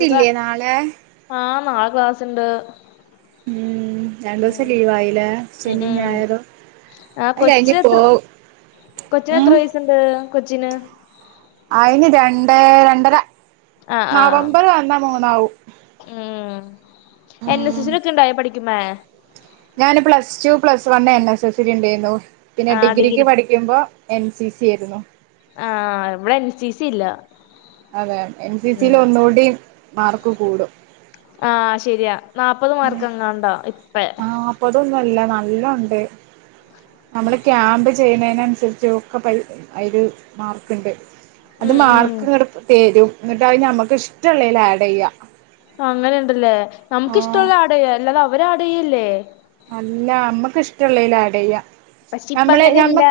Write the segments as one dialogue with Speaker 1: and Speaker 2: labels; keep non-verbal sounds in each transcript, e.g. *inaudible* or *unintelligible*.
Speaker 1: സുഖ
Speaker 2: ഇല്ലേ നാളെ
Speaker 1: ആഹ് നാളെ ക്ലാസ്ണ്ട്
Speaker 2: ഉം രണ്ടു
Speaker 1: ഉം
Speaker 2: ദിവസം ലീവായിലേ
Speaker 1: ഉം
Speaker 2: ശനിയും
Speaker 1: ഉം.
Speaker 2: ഞായറും
Speaker 1: ആ
Speaker 2: അത്
Speaker 1: കൊച്ച്
Speaker 2: കഴിഞ്ഞിപ്പോ ഉം
Speaker 1: ണ്ട് കൊച്ചിന്
Speaker 2: ആയിന് രണ്ട് രണ്ടര
Speaker 1: ആഹ് ആഹ്
Speaker 2: നവംബർ വന്നാ മൂന്നാവും
Speaker 1: ഉം എൻ എസ്സ്
Speaker 2: ഉം
Speaker 1: എസ്സിനൊക്കെ ഉണ്ടായ പഠിക്കുമ്പേ
Speaker 2: ഞാന് plus two plus one N S എസില് ഉണ്ടായിരുന്നു പിന്നെ
Speaker 1: ആഹ്
Speaker 2: ഡിഗ്രിക്ക്
Speaker 1: ഡിഗ്രി
Speaker 2: പഠി ക്കുമ്പോ എൻ സി സി ആയിരുന്നു
Speaker 1: ആഹ് ഇവിടെ എൻ സി സി ഇല്ല
Speaker 2: അതെ എൻ സി സിൽ
Speaker 1: ഉം
Speaker 2: ഒന്നുകൂടി മാർക്ക് കൂടും
Speaker 1: ആഹ് ശരിയാ നാല്പ്പത് മാർക്ക് എങ്ങാണ്ടാ ഇപ്പേ
Speaker 2: നാല്പ്പതൊന്നുംല്ല നല്ല ഒണ്ട് നമ്മള് ക്യാമ്പ് ചെയ്യുന്നതിനനുസരിച്ച് ഒക്കെ പൈ അതിനു മാർക്ക്ണ്ട് അത്
Speaker 1: ഉം ഉം
Speaker 2: മാർക്ക് ഇങ്ങട്ട തരും എന്നിട്ട് നമ്മക്ക് ഇഷ്ടമുള്ളേൽ ആഡ് ചെയ്യ
Speaker 1: അങ്ങനെ ഉണ്ടല്ലേ നമുക്കിഷ്ടമുള്ള ആട് ചെയ്യ അല്ലാതെ അവരാട്ചെയ്യല്ലേ
Speaker 2: അല്ല നമ്മക്ക് ഇഷ്ടമുള്ളേല് ആഡ് ചെയ്യാം
Speaker 1: പക്ഷെ ഇപ്പ
Speaker 2: നമ്മള്
Speaker 1: അങ്ങനെയല്ല
Speaker 2: നമ്മ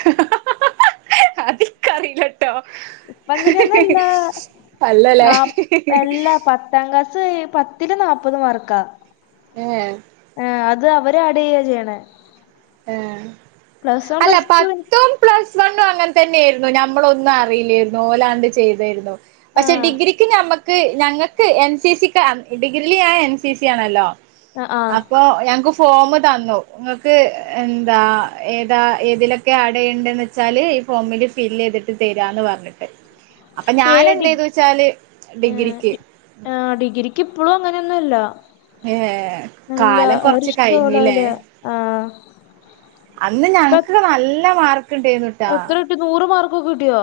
Speaker 2: ഹ ഹ ഹ ഹ അത് എനികറിയി ലട്ടോ
Speaker 1: ഇപ്പ അങ്ങനെയൊന്നല്ല
Speaker 2: അല്ലല്ലേ
Speaker 1: പത്താംക്ലാസ് പത്തില് നാല്പ്പത് മാർക്കാ
Speaker 2: ഏഹ്
Speaker 1: ആ അത് അവരാഡ് ചെയ്യ ചെയ്യണേ
Speaker 2: ആഹ്
Speaker 1: പ്ലസ് വൺ
Speaker 2: അല്ല
Speaker 1: പ്ലസ് ടു
Speaker 2: പത്തും പ്ലസ് വണ്ണും അങ്ങനെ തന്നെയാരുന്നു ഞമ്മളൊന്നും അറിയില്ലായിരുന്നു ഓലാണ്ട് ചെയ്തായിരുന്നു പക്ഷെ
Speaker 1: ആഹ്
Speaker 2: ഡിഗ്രിക്ക് ഞമ്മ ക്ക് ഞങ്ങൾക്ക് എൻ സി സി ക്കാ ഡിഗ്രില് ഞാൻ എൻ സി സി ആണല്ലോ
Speaker 1: ആഹ് ആഹ്
Speaker 2: അപ്പൊ ഞങ്ങക്ക് ഫോമുതന്നു നിങ്ങക്ക് എന്താ ഏതാ ഏതിലൊക്കെ ആഡ്ചെണ്ടെന്ന് വെച്ചാൽ ഈ ഫോമിൽ ഫില് ചെയ്തിട്ട് തരാന്ന് പറഞ്ഞ് അപ്പൊ
Speaker 1: ഏഹ് ഡി
Speaker 2: ഞാനെന്തുചെയ്തുവെച്ചാല്
Speaker 1: ഏഹ്
Speaker 2: ഡിഗ്രിക്ക്
Speaker 1: ഡി ആഹ് ഡിഗ്രിക്ക് ഇപ്പളും അങ്ങനൊന്നും അല്ലാ
Speaker 2: ഏ
Speaker 1: ഇല്ലാ
Speaker 2: കാലം കൊറച്ച്
Speaker 1: അവരിഷ്ട്ട
Speaker 2: കഴിഞ്ഞില്ലേ
Speaker 1: ഇള്ളപോലെയാ ആഹ്
Speaker 2: അന്ന്
Speaker 1: ഇപ്പ
Speaker 2: ഞങ്ങക്ക് നല്ല മാർക്ക് ഇണ്ടായിരുന്നു
Speaker 1: എത്ര കിട്ടി നൂറ് മാർക്കൊക്കെ കിട്ടിയോ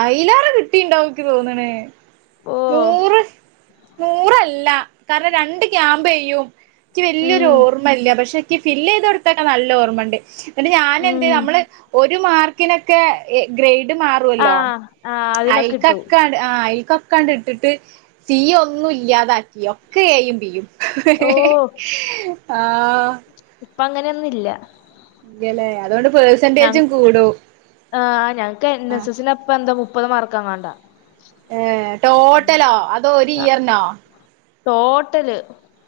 Speaker 2: അയിലേറെ കിട്ടീണ്ടാവും ഇക്ക് തോന്നണ്
Speaker 1: ഓഹ്
Speaker 2: നൂറ്, നൂറല്ലാ കാരണം രണ്ട് ക്യാമ്പെയ്യും ഇൻക്ക് വെല്യൊരു
Speaker 1: ഉം
Speaker 2: ഓർമ്മെല്ലാ പക്ഷെ ഇൻക്ക് ഫില്ല് ചെയ്ത് കൊടുത് *unintelligible* നല്ല ഓർമ്മെണ്ട് ഇന്നട്ട് ഞാൻ എന്ത്,
Speaker 1: ഉം
Speaker 2: നമ്മള് ഒരു മാർക്കിനൊക്കെ എ ഗ്രേഡ് മാ ട്ടുവല്ലോ
Speaker 1: ആഹ് ആഹ് അതിനൊക്കെ കിട്ടും
Speaker 2: അയ്ക്കെക്കെ ആഹ് അയിൽക്കൊക്കാണ്ട് ഇട്ടിട്ട് തീ ഒന്നും ഇല്ലാതാക് യൊ ഒക്കെ എയും ബിയും
Speaker 1: ഓഹ്
Speaker 2: ആഹ്
Speaker 1: ഇപ്പ അങ്ങനെയൊന്നും ഇല്ലാ.
Speaker 2: ഇല്ലല്ലേ അതുകൊണ്ട് പെഴ്സെന്റേജും കൂടും
Speaker 1: ആഹ് ഞങ്ങക്ക് എൻ
Speaker 2: ആ
Speaker 1: എസ് എസ്സിന് അപ്പം എന്തോ മുപ്പത് മാർക്കെങ്ങാണ്ടാ
Speaker 2: ഏഹ് ടോട്ടലോ അതോ ഒരു ഇയറിനോ?
Speaker 1: ടോട്ടല്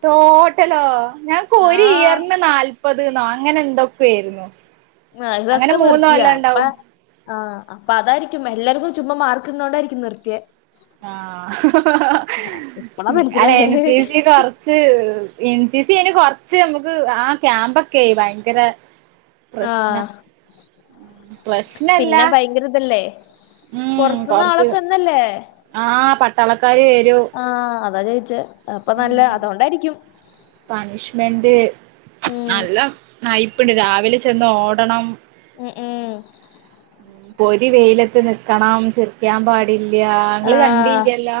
Speaker 2: ടോട്ടലോ, ഞങ്ങക്ക് ഒരു
Speaker 1: ആഹ്
Speaker 2: ഇയറിന് നാല്പത് ന്നോ അങ്ങനെ എന്തൊക്കോ ആയിരുന്നു
Speaker 1: ആഹ് ഇതൊക്കെ നിർത്തിയാ അപ്പ ആഹ് അപ്പ അതായിരിക്കും എല്ലാർക്കും ചുമ്മാ മാർക്ക് ഇടുന്നോണ്ടായിരിക്കും നിർത്തിയെ
Speaker 2: ആഹ്
Speaker 1: ഇപ്പളാ
Speaker 2: അല്ലാ
Speaker 1: മനസ്സിലായേ
Speaker 2: എൻ സി സി കൊറച് ച്ച്, ഏഹ് എൻ സി സി അയിന് കൊറച്ച് നമ്മക്ക് ആ ക്യാമ്പൊക്കെയെ ഭയങ്കര പ്രശ്നാ
Speaker 1: ആഹ്
Speaker 2: പ്രശ്നല്ലാ
Speaker 1: പിന്നെ ഭയങ്കര ഇതല്ലേ
Speaker 2: ഉം
Speaker 1: പൊറത്ത്ന്ന്
Speaker 2: കൊറച്ച്
Speaker 1: ആളൊക്കെ വന്നല്ലേ
Speaker 2: ആഹ് പട്ടാളക്കാര് വെരും
Speaker 1: ആഹ് അതാ ചോയിച്ചേ അപ്പൊ നല്ല
Speaker 2: ഉം
Speaker 1: അതോണ്ടായിരിക്കും
Speaker 2: പണിഷ്മെന്റ്
Speaker 1: ഉം
Speaker 2: നല്ല നൈപ്പ്ണ്ട്, രാവിലെ ചെന്ന് ഓടണം
Speaker 1: ഉം ഉം
Speaker 2: പൊരി വെയിലത്ത് നിക്കണം ചിറിക്കാൻ പാടില്ലാ ഇങ്ങള്
Speaker 1: ആഹ്
Speaker 2: കണ്ടീല്ലല്ലോ.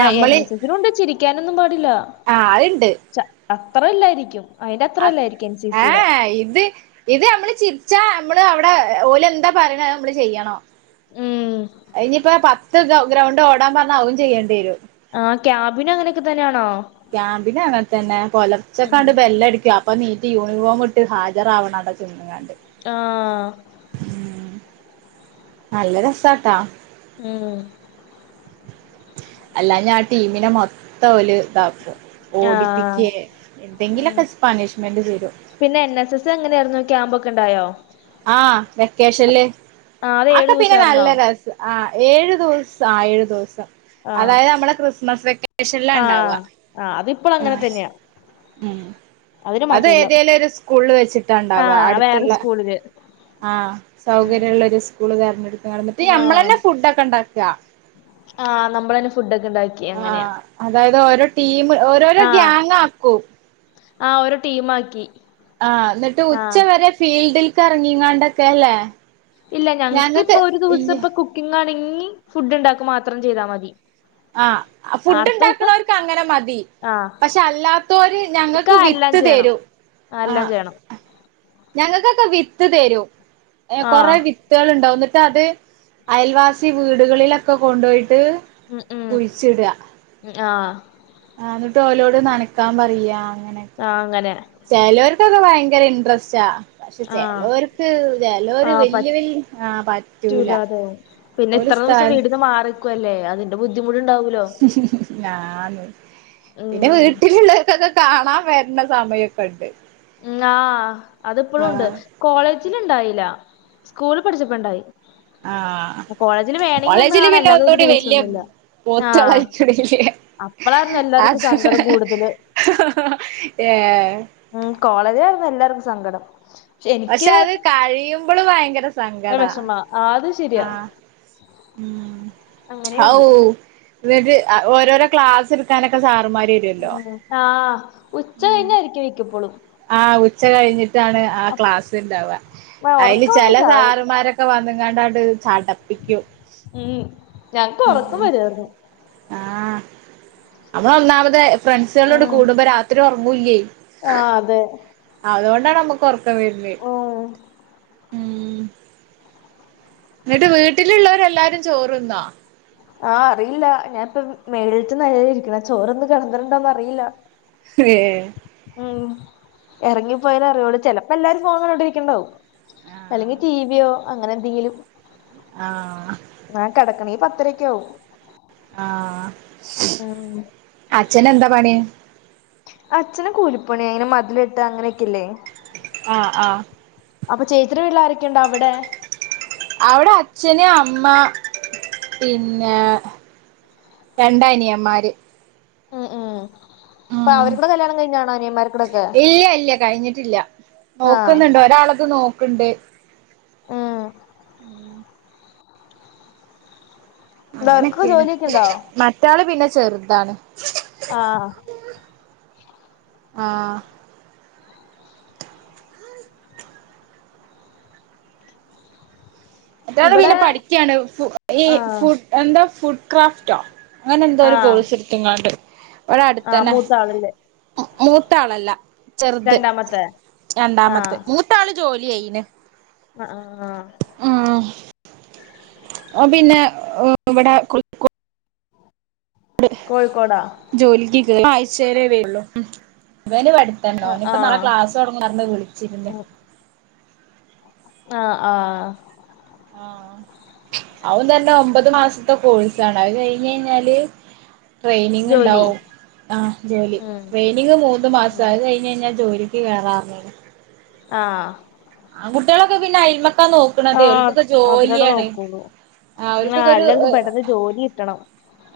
Speaker 1: ആഹ് എൻ എസ് എസ്സിനുണ്ട് ചിരിക്കാനൊന്നും പാടില്ലാ
Speaker 2: ആ അത്ണ്ട്
Speaker 1: ച അത്ര ഇല്ലായിരിക്കും. അയിന്റെ അത്ര
Speaker 2: അത്
Speaker 1: ഇല്ലായിരിക്കും എൻ സി സിയുടെ
Speaker 2: ഏഹ് ഇത് ഇത് നമ്മള് ചിരിച്ചാ, നമ്മള് അവിടെ ഓല് എന്താ പറയണെ അത് നമ്മള് ചെയ്യണം.
Speaker 1: ഉം
Speaker 2: അത് ഇനിയിപ്പോ പത്ത് ഗ ഗ്രൗണ്ട് ഓടാൻ പറഞ്ഞാ അതും ചെയ്യെണ്ടി വരും.
Speaker 1: ആഹ് ക്യാമ്പിനും അങ്ങനെയൊക്കെ തന്നെയാണോ?
Speaker 2: ക്യാമ്പിനും അങ്ങൻതെന്നെ
Speaker 1: ഉം
Speaker 2: പൊലർച്ചക്കാണ്ട് ബെല്ലടിക്കും അപ് അപ്പൊ നീറ്റ് യൂണിഫോം ഇട്ട് ഹാജരാവണം ആടെ ചെന്ന്ങ്ങാണ്ട്.
Speaker 1: ആഹ്
Speaker 2: ഉം നല്ല രസാട്ടാ
Speaker 1: ഉം
Speaker 2: അല്ലാഞ്ഞാ ആ ടീമിനെ മൊത്തം ഓല് *unintelligible*
Speaker 1: ആഹ്
Speaker 2: ഓടിപ്പിക്കെ
Speaker 1: ഉം
Speaker 2: എന്തെങ്കിലൊക്കെ പണിഷ്മെൻ്റ് തെരും
Speaker 1: പിന്നെ എൻ. എസ്. എസ് എങ്ങനെയായിരുന്നു, ക്യാമ്പൊക്കെ ഇണ്ടായോ?
Speaker 2: ആഹ്, വെക്കേഷൻല്
Speaker 1: ആഹ് അത് ഏഴു
Speaker 2: ആക്കെ പിന്നെ
Speaker 1: ദിവസായിരുന്നോ
Speaker 2: നല്ല രസ് ആഹ് ഏഴു ദിവസം, ആഹ് ഏഴു ദിവസം
Speaker 1: ആഹ്
Speaker 2: അതായത് നമ്മളെ ക്രിസ്മസ് വെക്കേഷനിലാ
Speaker 1: ആഹ്
Speaker 2: ഇണ്ടാവാ
Speaker 1: ആഹ് അതിപ്പളും അങ്ങനെ
Speaker 2: ആഹ്
Speaker 1: തന്നെയാ
Speaker 2: ഉം
Speaker 1: അതിന്
Speaker 2: അത്
Speaker 1: മാറ്റമില്ല
Speaker 2: ഏതേലും ഒരു സ്കൂളിൽ വെച്ചിട്ടാണ്ടാവാ
Speaker 1: ആഹ് വേറെ
Speaker 2: അടുത്ത്ള്ള
Speaker 1: സ്കൂളില്
Speaker 2: ആഹ്
Speaker 1: ഉം
Speaker 2: സൗകര്യള്ള ഒരു സ്കൂള് തെരഞ്ഞെടുത്ത് നടന്നിട്ട് ഇത് ഞമ്മള്
Speaker 1: ആഹ്
Speaker 2: തന്നെ ഫുഡൊക്കെ ഇണ്ടാക്ക
Speaker 1: ആഹ് നമ്മളെന്നെ ഫുഡൊക്കെ ഇണ്ടാക്കി
Speaker 2: ആഹ് അതായത് ഓരോ ടീം ഓരോരോ
Speaker 1: ആഹ്
Speaker 2: ഗ്യാങ് ആക്കും
Speaker 1: ആഹ് ഒരു ടീമാക്കി
Speaker 2: ആഹ് ന്നട്ട്
Speaker 1: ആഹ്
Speaker 2: ഉച്ച വരെ ഫീൽഡിൽക്ക് എറങ്ങിങ്ങാണ്ടൊക്കെ ല്ലേ
Speaker 1: ഇല്ല ഞങ്ങക്ക് ഇപ്പൊ ഒരു ദിവസം ഇപ്പം കുക്കിംഗ് ആണെങ്കിൽ ഫുഡ് ഉണ്ടാക്കൽ മാത്രം ചെയ്താൽ മതി.
Speaker 2: ആഹ്
Speaker 1: ആ,
Speaker 2: ഫുഡ് ഇ
Speaker 1: അടുത്ത ദിവസം
Speaker 2: ണ്ടാക്കുന്നവർക്ക് അങ്ങനെ മതി.
Speaker 1: ആഹ്
Speaker 2: പക്ഷെ അല്ലാത്തൊര് ഞങ്ങൾക്ക് വിത്ത് തരും
Speaker 1: ആഹ് എല്ലാം ചെയ്യണം
Speaker 2: ഞങ്ങൾക്കൊക്കെ വിത്ത് തരൂ കൊറെ
Speaker 1: ആഹ്
Speaker 2: വി ത്ത്കൾ ഇണ്ടാവും ന്നട്ട് അത് അയൽവാസി വീടുകളിലൊക്കെ കൊണ്ടുപോയിട്ട്
Speaker 1: ഉം ഉം
Speaker 2: കുഴിച്ചിട
Speaker 1: ആഹ്
Speaker 2: ആഹ് ന്നട്ട് ഓലോട് നനക്കാൻ പറയാ അങ്ങനെ
Speaker 1: ആഹ് അങ്ങനെ
Speaker 2: ചെലൊർകൊക്കെ ഭയങ്കര ഇന്ട്രസ്റ്റാ പക്ഷെ
Speaker 1: ആഹ്
Speaker 2: ചെലൊർക്ക് ചെലൊര്
Speaker 1: ആഹ് പ
Speaker 2: വല്യ വല്യ ആഹ് പറ്റൂല
Speaker 1: പറ്റൂലാതാവും പിന്നെ
Speaker 2: ഓല്
Speaker 1: ഇത്ര ദുസം
Speaker 2: ഉസ്താദ്
Speaker 1: വീടിന്ന് മാറിനിക്കു വല്ലേ അതിന്റെ ബുദ്ധിമുട്ടുണ്ടാവലോ
Speaker 2: ആഹ് ന്ന് ൻ്റെ
Speaker 1: ഉം
Speaker 2: വീട്ടിലുള്ളൊർകൊക്കെ കാണാൻ വരുന്ന സമയൊക്കെണ്ട്
Speaker 1: ഉം ആഹ് അതിപ്പോഴും ഉണ്ട് കോളേജിൽ ഇണ്ടായില്ല സ്കൂളിൽ പഠിച്ചപ്പോണ്ടായി
Speaker 2: ആഹ്
Speaker 1: വന്ന്
Speaker 2: കോളേജില്
Speaker 1: കാണാ
Speaker 2: പിന്നെ
Speaker 1: അല്ലാതെ ഒരു
Speaker 2: ഒന്നുകൂടി വല്യ
Speaker 1: ദിവസൊന്നുല്ല ആഹ്
Speaker 2: പോത്തേളായിക്ക്ണ്ല്ലേ
Speaker 1: അപ്പളായിരുന്നു എല്ലാർക്കും സങ്കടം കൂടുതല്
Speaker 2: ഏ
Speaker 1: ഉം കോളേജിലായിരുന്നു എല്ലാർക്കും സങ്കടം
Speaker 2: പക്ഷെ അത് കഴിയുമ്പൾ ഭയങ്കര സങ്കടാ
Speaker 1: വെഷമാ അത് ശെരിയാ
Speaker 2: ആഹ് ഉം ഹൗ
Speaker 1: അങ്ങനെയുണ്ട്
Speaker 2: എന്നിട്ട് ഓരോരോ ക്ലാസ് എടുക്കാനൊക്കെ സാറുമാർ വരൊല്ലോ
Speaker 1: ഉം ആഹ് ഉച്ച കഴിഞ്ഞ ആരിക്കേ വിക്കപ്പോളും
Speaker 2: ആഹ് ഉച്ച കഴിഞ്ഞിട്ടാണ് ആ ക്ലാസ്ണ്ടാവ
Speaker 1: അപ്പ
Speaker 2: അതില്
Speaker 1: ഒറക്കം വന്ന്
Speaker 2: ചെല
Speaker 1: ചാവും
Speaker 2: സാറുമാരൊക്കെ ഒക്കെ വന്ന്ങ്ങാണ്ട് ചാടപ്പിക്കും
Speaker 1: ഉം ഞങ്ങക്ക് ഒറക്കം വരുആയിരുന്നു
Speaker 2: ആഹ് നമ്മള ഒന്നാമത് ഫ്രണ്ട്സുകളോട്
Speaker 1: ഉം
Speaker 2: കൂടുമ്പോ രാത്രി ഒറങ്ങുല്ലയ്
Speaker 1: ആഹ് അതെ
Speaker 2: അതുകൊണ്ടാണ് നമ്മുക്ക് ഒറക്കം വരുന്ന
Speaker 1: ഓ
Speaker 2: എന്നിട്ട് വീട്ടിലുള്ളവരെല്ലാരും ചോറ്ന്നോ
Speaker 1: ആഹ് അറിയില്ല ഞാനിപ്പ മേളിൽത്ത് നെലയിലാ ഇരിക്കുന്നെ ചോറ്ന്ന് കിടന്നിട്ടുണ്ടോന്ന് അറിയില്ല
Speaker 2: ഏ
Speaker 1: ഉം എറങ്ങിപ്പോയാലെ അറിയോള്ളൂ ചെലപ്പോ എല്ലാവാരും ഫൊണ് കണ്ടിരിക്ക്ണ്ടാവും അല്ലെങ്കി
Speaker 2: ആഹ്
Speaker 1: ടിവിയോ അങ്ങനെ എന്തെങ്കിലും
Speaker 2: ആഹ്
Speaker 1: ആഹ് കടക്കണേൽ പത്തരക്കെ ആവും
Speaker 2: ആഹ്
Speaker 1: ഉം
Speaker 2: അച്ഛനെന്താ പണി
Speaker 1: അച്ഛന് കൂലിപ്പണി അങ്ങനെ മതില് കെട്ട അങ്ങനെയൊക്കെ ല്ലേ
Speaker 2: ആഹ് ആഹ്
Speaker 1: അപ്പൊ ചേചിടെ വീട് ലാരെക്കെണ്ട് അവടെ?
Speaker 2: അവടെ അച്ഛന് അമ്മ പിന്നെ രണ്ട നിയൻമാര്.
Speaker 1: അപ്പ അവര്കൂടെ കല്യാണം കഴിഞ്ഞാണൊ അനിയന്മാര്ക്കൂടെ
Speaker 2: ഇല്ല്യ ഇല്ല കഴിഞ്ഞിട്ടില്ല
Speaker 1: ആഹ്
Speaker 2: നോക്ക്ന്ന്ണ്ട് ഒരാൾത് നോക്ക്ണ്ട്.
Speaker 1: ഉം
Speaker 2: ഉം
Speaker 1: എന്താ അവർക്കൊക്കെ
Speaker 2: അങ്ങനെക്കെണ്
Speaker 1: ജോലിയൊക്കെ ഉണ്ടോ
Speaker 2: മറ്റാള് പിന്നെ ചെറ്താണ്.
Speaker 1: ആഹ്
Speaker 2: ആഹ് മറ്റെരാള് പിന്നെ
Speaker 1: ഇവിടെ
Speaker 2: പഠിക്ക്യാണ് ഫു ഈ
Speaker 1: ആഹ്
Speaker 2: ഫുഎന്താ ഫുഡ് ക്രാഫ്റ്റോ. അങ്ങനെ ന്തോ ഒരു
Speaker 1: ആഹ്
Speaker 2: കോഴ്‌സ്ട്ത്ത്ങ്ങാണ്ട് വടെ
Speaker 1: ആഹ്
Speaker 2: അട്തെന്നെ.
Speaker 1: മൂത്താളല്ലേ
Speaker 2: മു മൂത്താളല്ല ചെറ്ത്
Speaker 1: രണ്ടാമത്തെ
Speaker 2: രണ്ടാമത്ത്
Speaker 1: ആഹ്
Speaker 2: മൂത്താള് ജോല്യായീണ്.
Speaker 1: ആഹ് ആഹ്
Speaker 2: ഉം ഓം പിന്നെ എഹ് വടെ *unintelligible* ട്.
Speaker 1: കോഴിക്കോടാ?
Speaker 2: ജോലിക്ക് കേറീ ആഴ്ചേലെ വെരൊള്ളു. ഉം വൻ്റെ പഠ്
Speaker 1: അ
Speaker 2: തെന്നൊന്
Speaker 1: ആ
Speaker 2: പ്പ നാള ക്ലാസൊട്ങ്ങും ന്നർഞ്ഞ് വിളിച്ചി ര്ന്നു.
Speaker 1: ആഹ് ആഹ്
Speaker 2: ആഹ് അതും തെന്നെ ഒമ്പത് മാസത്തെ കോഴ്സാണ്. അത് കഴിഞ്ഞഴ്ഞ്ഞാല് ട്രെയിനിങ്
Speaker 1: ജോലി
Speaker 2: ണ്ടാവും ആഹ് ജോലി
Speaker 1: ഉം
Speaker 2: ട്രെയിനിങ് മൂന്ന്
Speaker 1: ഉം
Speaker 2: മാസാ അത് കഴി ഞ്ഞഴ്ഞ്ഞാ ജോലിക്ക് കേറാർഞ്ഞ്ണ്.
Speaker 1: ആഹ്
Speaker 2: ആൺ കുട്ട്യെളൊക്കെ പിന്നയ്മക്കാ നോ
Speaker 1: ആ
Speaker 2: ക്ക്ണതെ ഓൽക്കൊക്കെ
Speaker 1: അതിനോടെ
Speaker 2: ജോല്യാണ്.
Speaker 1: നോക്കുള്ളൂ
Speaker 2: ആഹ്
Speaker 1: ആ
Speaker 2: ഓൽക്കൊക്കൊരു
Speaker 1: എല്ലാർക്കും
Speaker 2: എഹ്
Speaker 1: പെട്ടെന്ന് ജോലി കിട്ടണം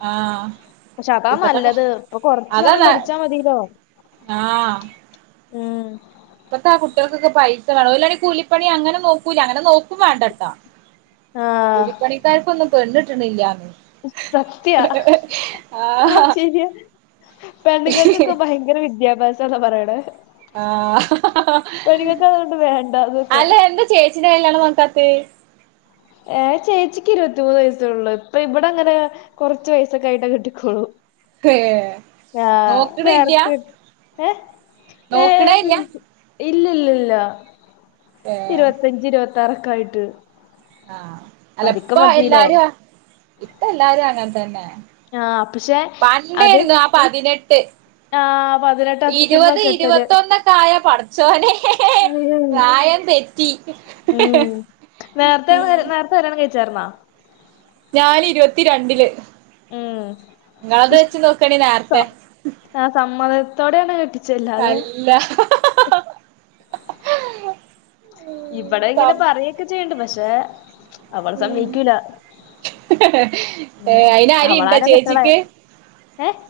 Speaker 2: ആഹ്
Speaker 1: പക്ഷെ അതാ
Speaker 2: ഇപ്പത്തെക്കെ
Speaker 1: നല്ലത് ഇപ്പൊ കൊറച്ച് സമയം
Speaker 2: അതെന്നെ.
Speaker 1: പഠിച്ചാ മതിലോ
Speaker 2: ആഹ്
Speaker 1: ഉം
Speaker 2: ഇപ്പത്താ കുട്ട്യെൾക്കൊക്കെ പൈസ വേണം ഓലാണെ കൂലിപ്പണി അങ്ങനെ നോക്കൂല അങ്ങനെ നോക്കും വണ്ടട്ട.
Speaker 1: ആ
Speaker 2: കൂലിപ്പണിക്കാര്ക്കൊന്നും പെണ്ണ് ട്ട്ണില്ലാന്ന്.
Speaker 1: സത്യാ ആഹ് ശെര്യ പെണ്ണ്ങ്ങക്കൊക്കെ ഭയ ങ്കര വിദ്യാഭ്യാസംന്നാ പറിണെ.
Speaker 2: ആഹ്
Speaker 1: വേണ്ടാന്നൊക്കെ
Speaker 2: അല്ല എന്താ ചേച്ചിൻ്റെ കല്യാണം നോക്കാത്തെ?
Speaker 1: ഏഹ് ചേച്ചിക്ക് ഇരുപത്തിമൂന്ന് വയസ്സൊള്ളു ഇപ്പ ഇബടങ്ങനെ കൊർച്ച് വയസൊക്കായിട്ട് കെട്ടിക്കോളു.
Speaker 2: ഏ
Speaker 1: ആഹ് നേരെത്തെ
Speaker 2: നോക്ക്ണേല്ല.
Speaker 1: ഇല്ല ല്ലല്ലല്ല
Speaker 2: ഏ
Speaker 1: ഇരുപത്തഞ്ച് ഇരുപത്താറൊക്കയിട്ട്.
Speaker 2: ആഹ് അല്ല ഇപ്പ എല്ലാരു അ ഇപ്പെല്ലാരും അങ്ങൻ തെന്നെ.
Speaker 1: ആ പക്ഷെ
Speaker 2: പണ്ടേര്ന്നു ആ പതിനെട്ട്.
Speaker 1: ആഹ് പതിനെ
Speaker 2: ഇരുപത് ഇരുപത്തൊന്നൊക്കായാ പടച്ചോനെ പ്രായം തെറ്റി. ഉം
Speaker 1: കല്ല്യാണം കഴിച്ചാർന്നോ
Speaker 2: ഞാന് ഇര് വത്തിരണ്ടില്
Speaker 1: ഉം
Speaker 2: ഇങ്ങളത്
Speaker 1: ഇഷ്ട
Speaker 2: വെച്ച് നോക്കാണേ നാർത്തെ
Speaker 1: ആ സമ്മതത്തോടെയാണ് കെട്ടിച്ചെ അല്ലാതെ
Speaker 2: അല്ല
Speaker 1: ഇപടെ ഇങ്ങനെ
Speaker 2: ഉം
Speaker 1: പറയൊക്കെ ചെയ്യണ്ട് പക്ഷെ അവള്
Speaker 2: ഉം
Speaker 1: സമ്മയ്ക്കൂല
Speaker 2: ഏ അയിന് ആരേം ഇണ്ടാ
Speaker 1: അവളാലോ കെട്ട്ണേ
Speaker 2: ചേച്ചിക്ക്
Speaker 1: ഏഹ്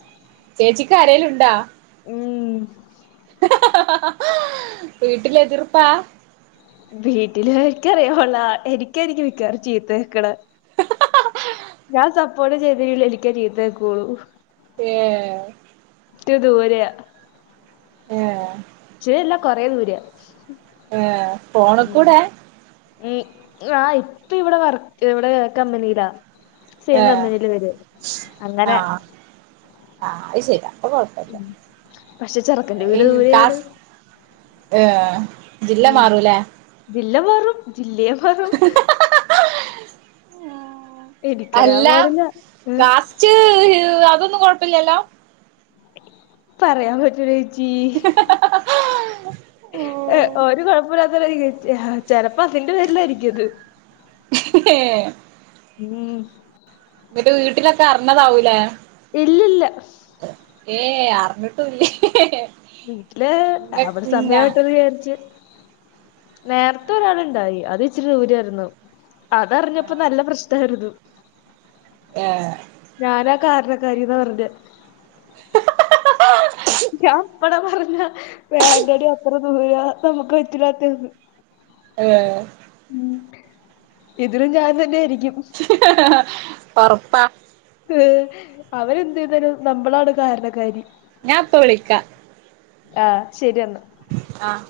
Speaker 2: ചേച്ചിക്ക് ആരേലുണ്ടോ
Speaker 1: ഉം
Speaker 2: വീട്ടില് എതിർപ്പാ
Speaker 1: വീട്ടില് *unintelligible* റിയുള്ള എനിക്കായിരിക്കും മിക്കവാറും ചീത്ത കേക്ക്ണേ ഞാൻ സപ്പോർട്ട് ചെയ്തില്ലെങ്കി എനിക്കേ ചീത്ത കേക്കൂള്ളൂ
Speaker 2: ഏഹ് ഏഹ്
Speaker 1: റ്റ് ദൂരാ
Speaker 2: ഏഹ്
Speaker 1: ഇചിരി അല്ല കൊറേ ദൂരെ
Speaker 2: ഏഹ് ഫോണ് കൂടെ
Speaker 1: ഉം ആഹ് ഇപ്പ ഇവിടെ വർക്ക് ഇവിടെ കമ്പനിയിലാ സെയിം
Speaker 2: ഏഹ്
Speaker 1: കമ്പനിയില് വര് അങ്ങനെ
Speaker 2: ആഹ് ആഹ് അത് ശരിയ അപ്പൊ കൊഴ്പ്പല്ല
Speaker 1: ഉം പക്ഷെ ചെറുക്കന്റെ വീട്
Speaker 2: ഇനി
Speaker 1: ദൂരെയാണ്
Speaker 2: ടാസ് ഏഹ് ജില്ല
Speaker 1: ഉം
Speaker 2: മാറുല്ലേ
Speaker 1: ജില്ല മാറും ജില്ലയെ മാറും എനിക്കറിയാൻ
Speaker 2: അല്ല
Speaker 1: പാടില്ല ഏഹ്
Speaker 2: കാസ്റ്റ് അതൊന്നും കൊഴപ്പല്യല്ലോ
Speaker 1: പറയാൻ പറ്റൂല്ല ചേച്ചീ ഏഹ് ഒരു കൊഴ്‌പ്പൊ ഇല്ലാ *unintelligible* ആഹ് ചെലപ്പോ അതിന്റെ പേരിലായിരിക്കും ഇത്
Speaker 2: ഏഹ്
Speaker 1: ഉം
Speaker 2: ഇന്നട്ട് വീട്ടിലൊക്കെ അർഞ്ഞതാവൂലേ
Speaker 1: ഇല്ലില്ല
Speaker 2: ഏഹ് അർഞ്ഞ്ട്ടുംല്ലേ
Speaker 1: വീട്ടില് അവടെ സമയാകട്ടെന്ന് വിചാരിച്ച് നേരത്തെ ഒരാള്ണ്ടായി അത് ഇച്ചിരി ദൂരെയാരുന്നു അതർഞ്ഞപ്പോ നല്ല പ്രശ്നാരുന്നു
Speaker 2: ഏഹ്
Speaker 1: ഞാനാ കാരണക്കാരിന്ന പർഞ്ഞെ ഞാൻ അപ്പളെ പർഞ്ഞ വേണ്ടടി അത്ര ദൂര നമുക്ക് പറ്റില്ലാത്തെന്ന്
Speaker 2: ഏഹ്
Speaker 1: ഉം ഇതിനും ഞാൻ തന്നെ ആയിരിക്കും
Speaker 2: ഒറപ്പാ
Speaker 1: ഏഹ് അവരെന്ത് ചെയ്താലും നമ്മളാണ് കാരണകാരി
Speaker 2: ഞാൻ ഇപ്പൊ വിളിക്കാ
Speaker 1: ആഹ് ശരി എന്നാ
Speaker 2: ആഹ്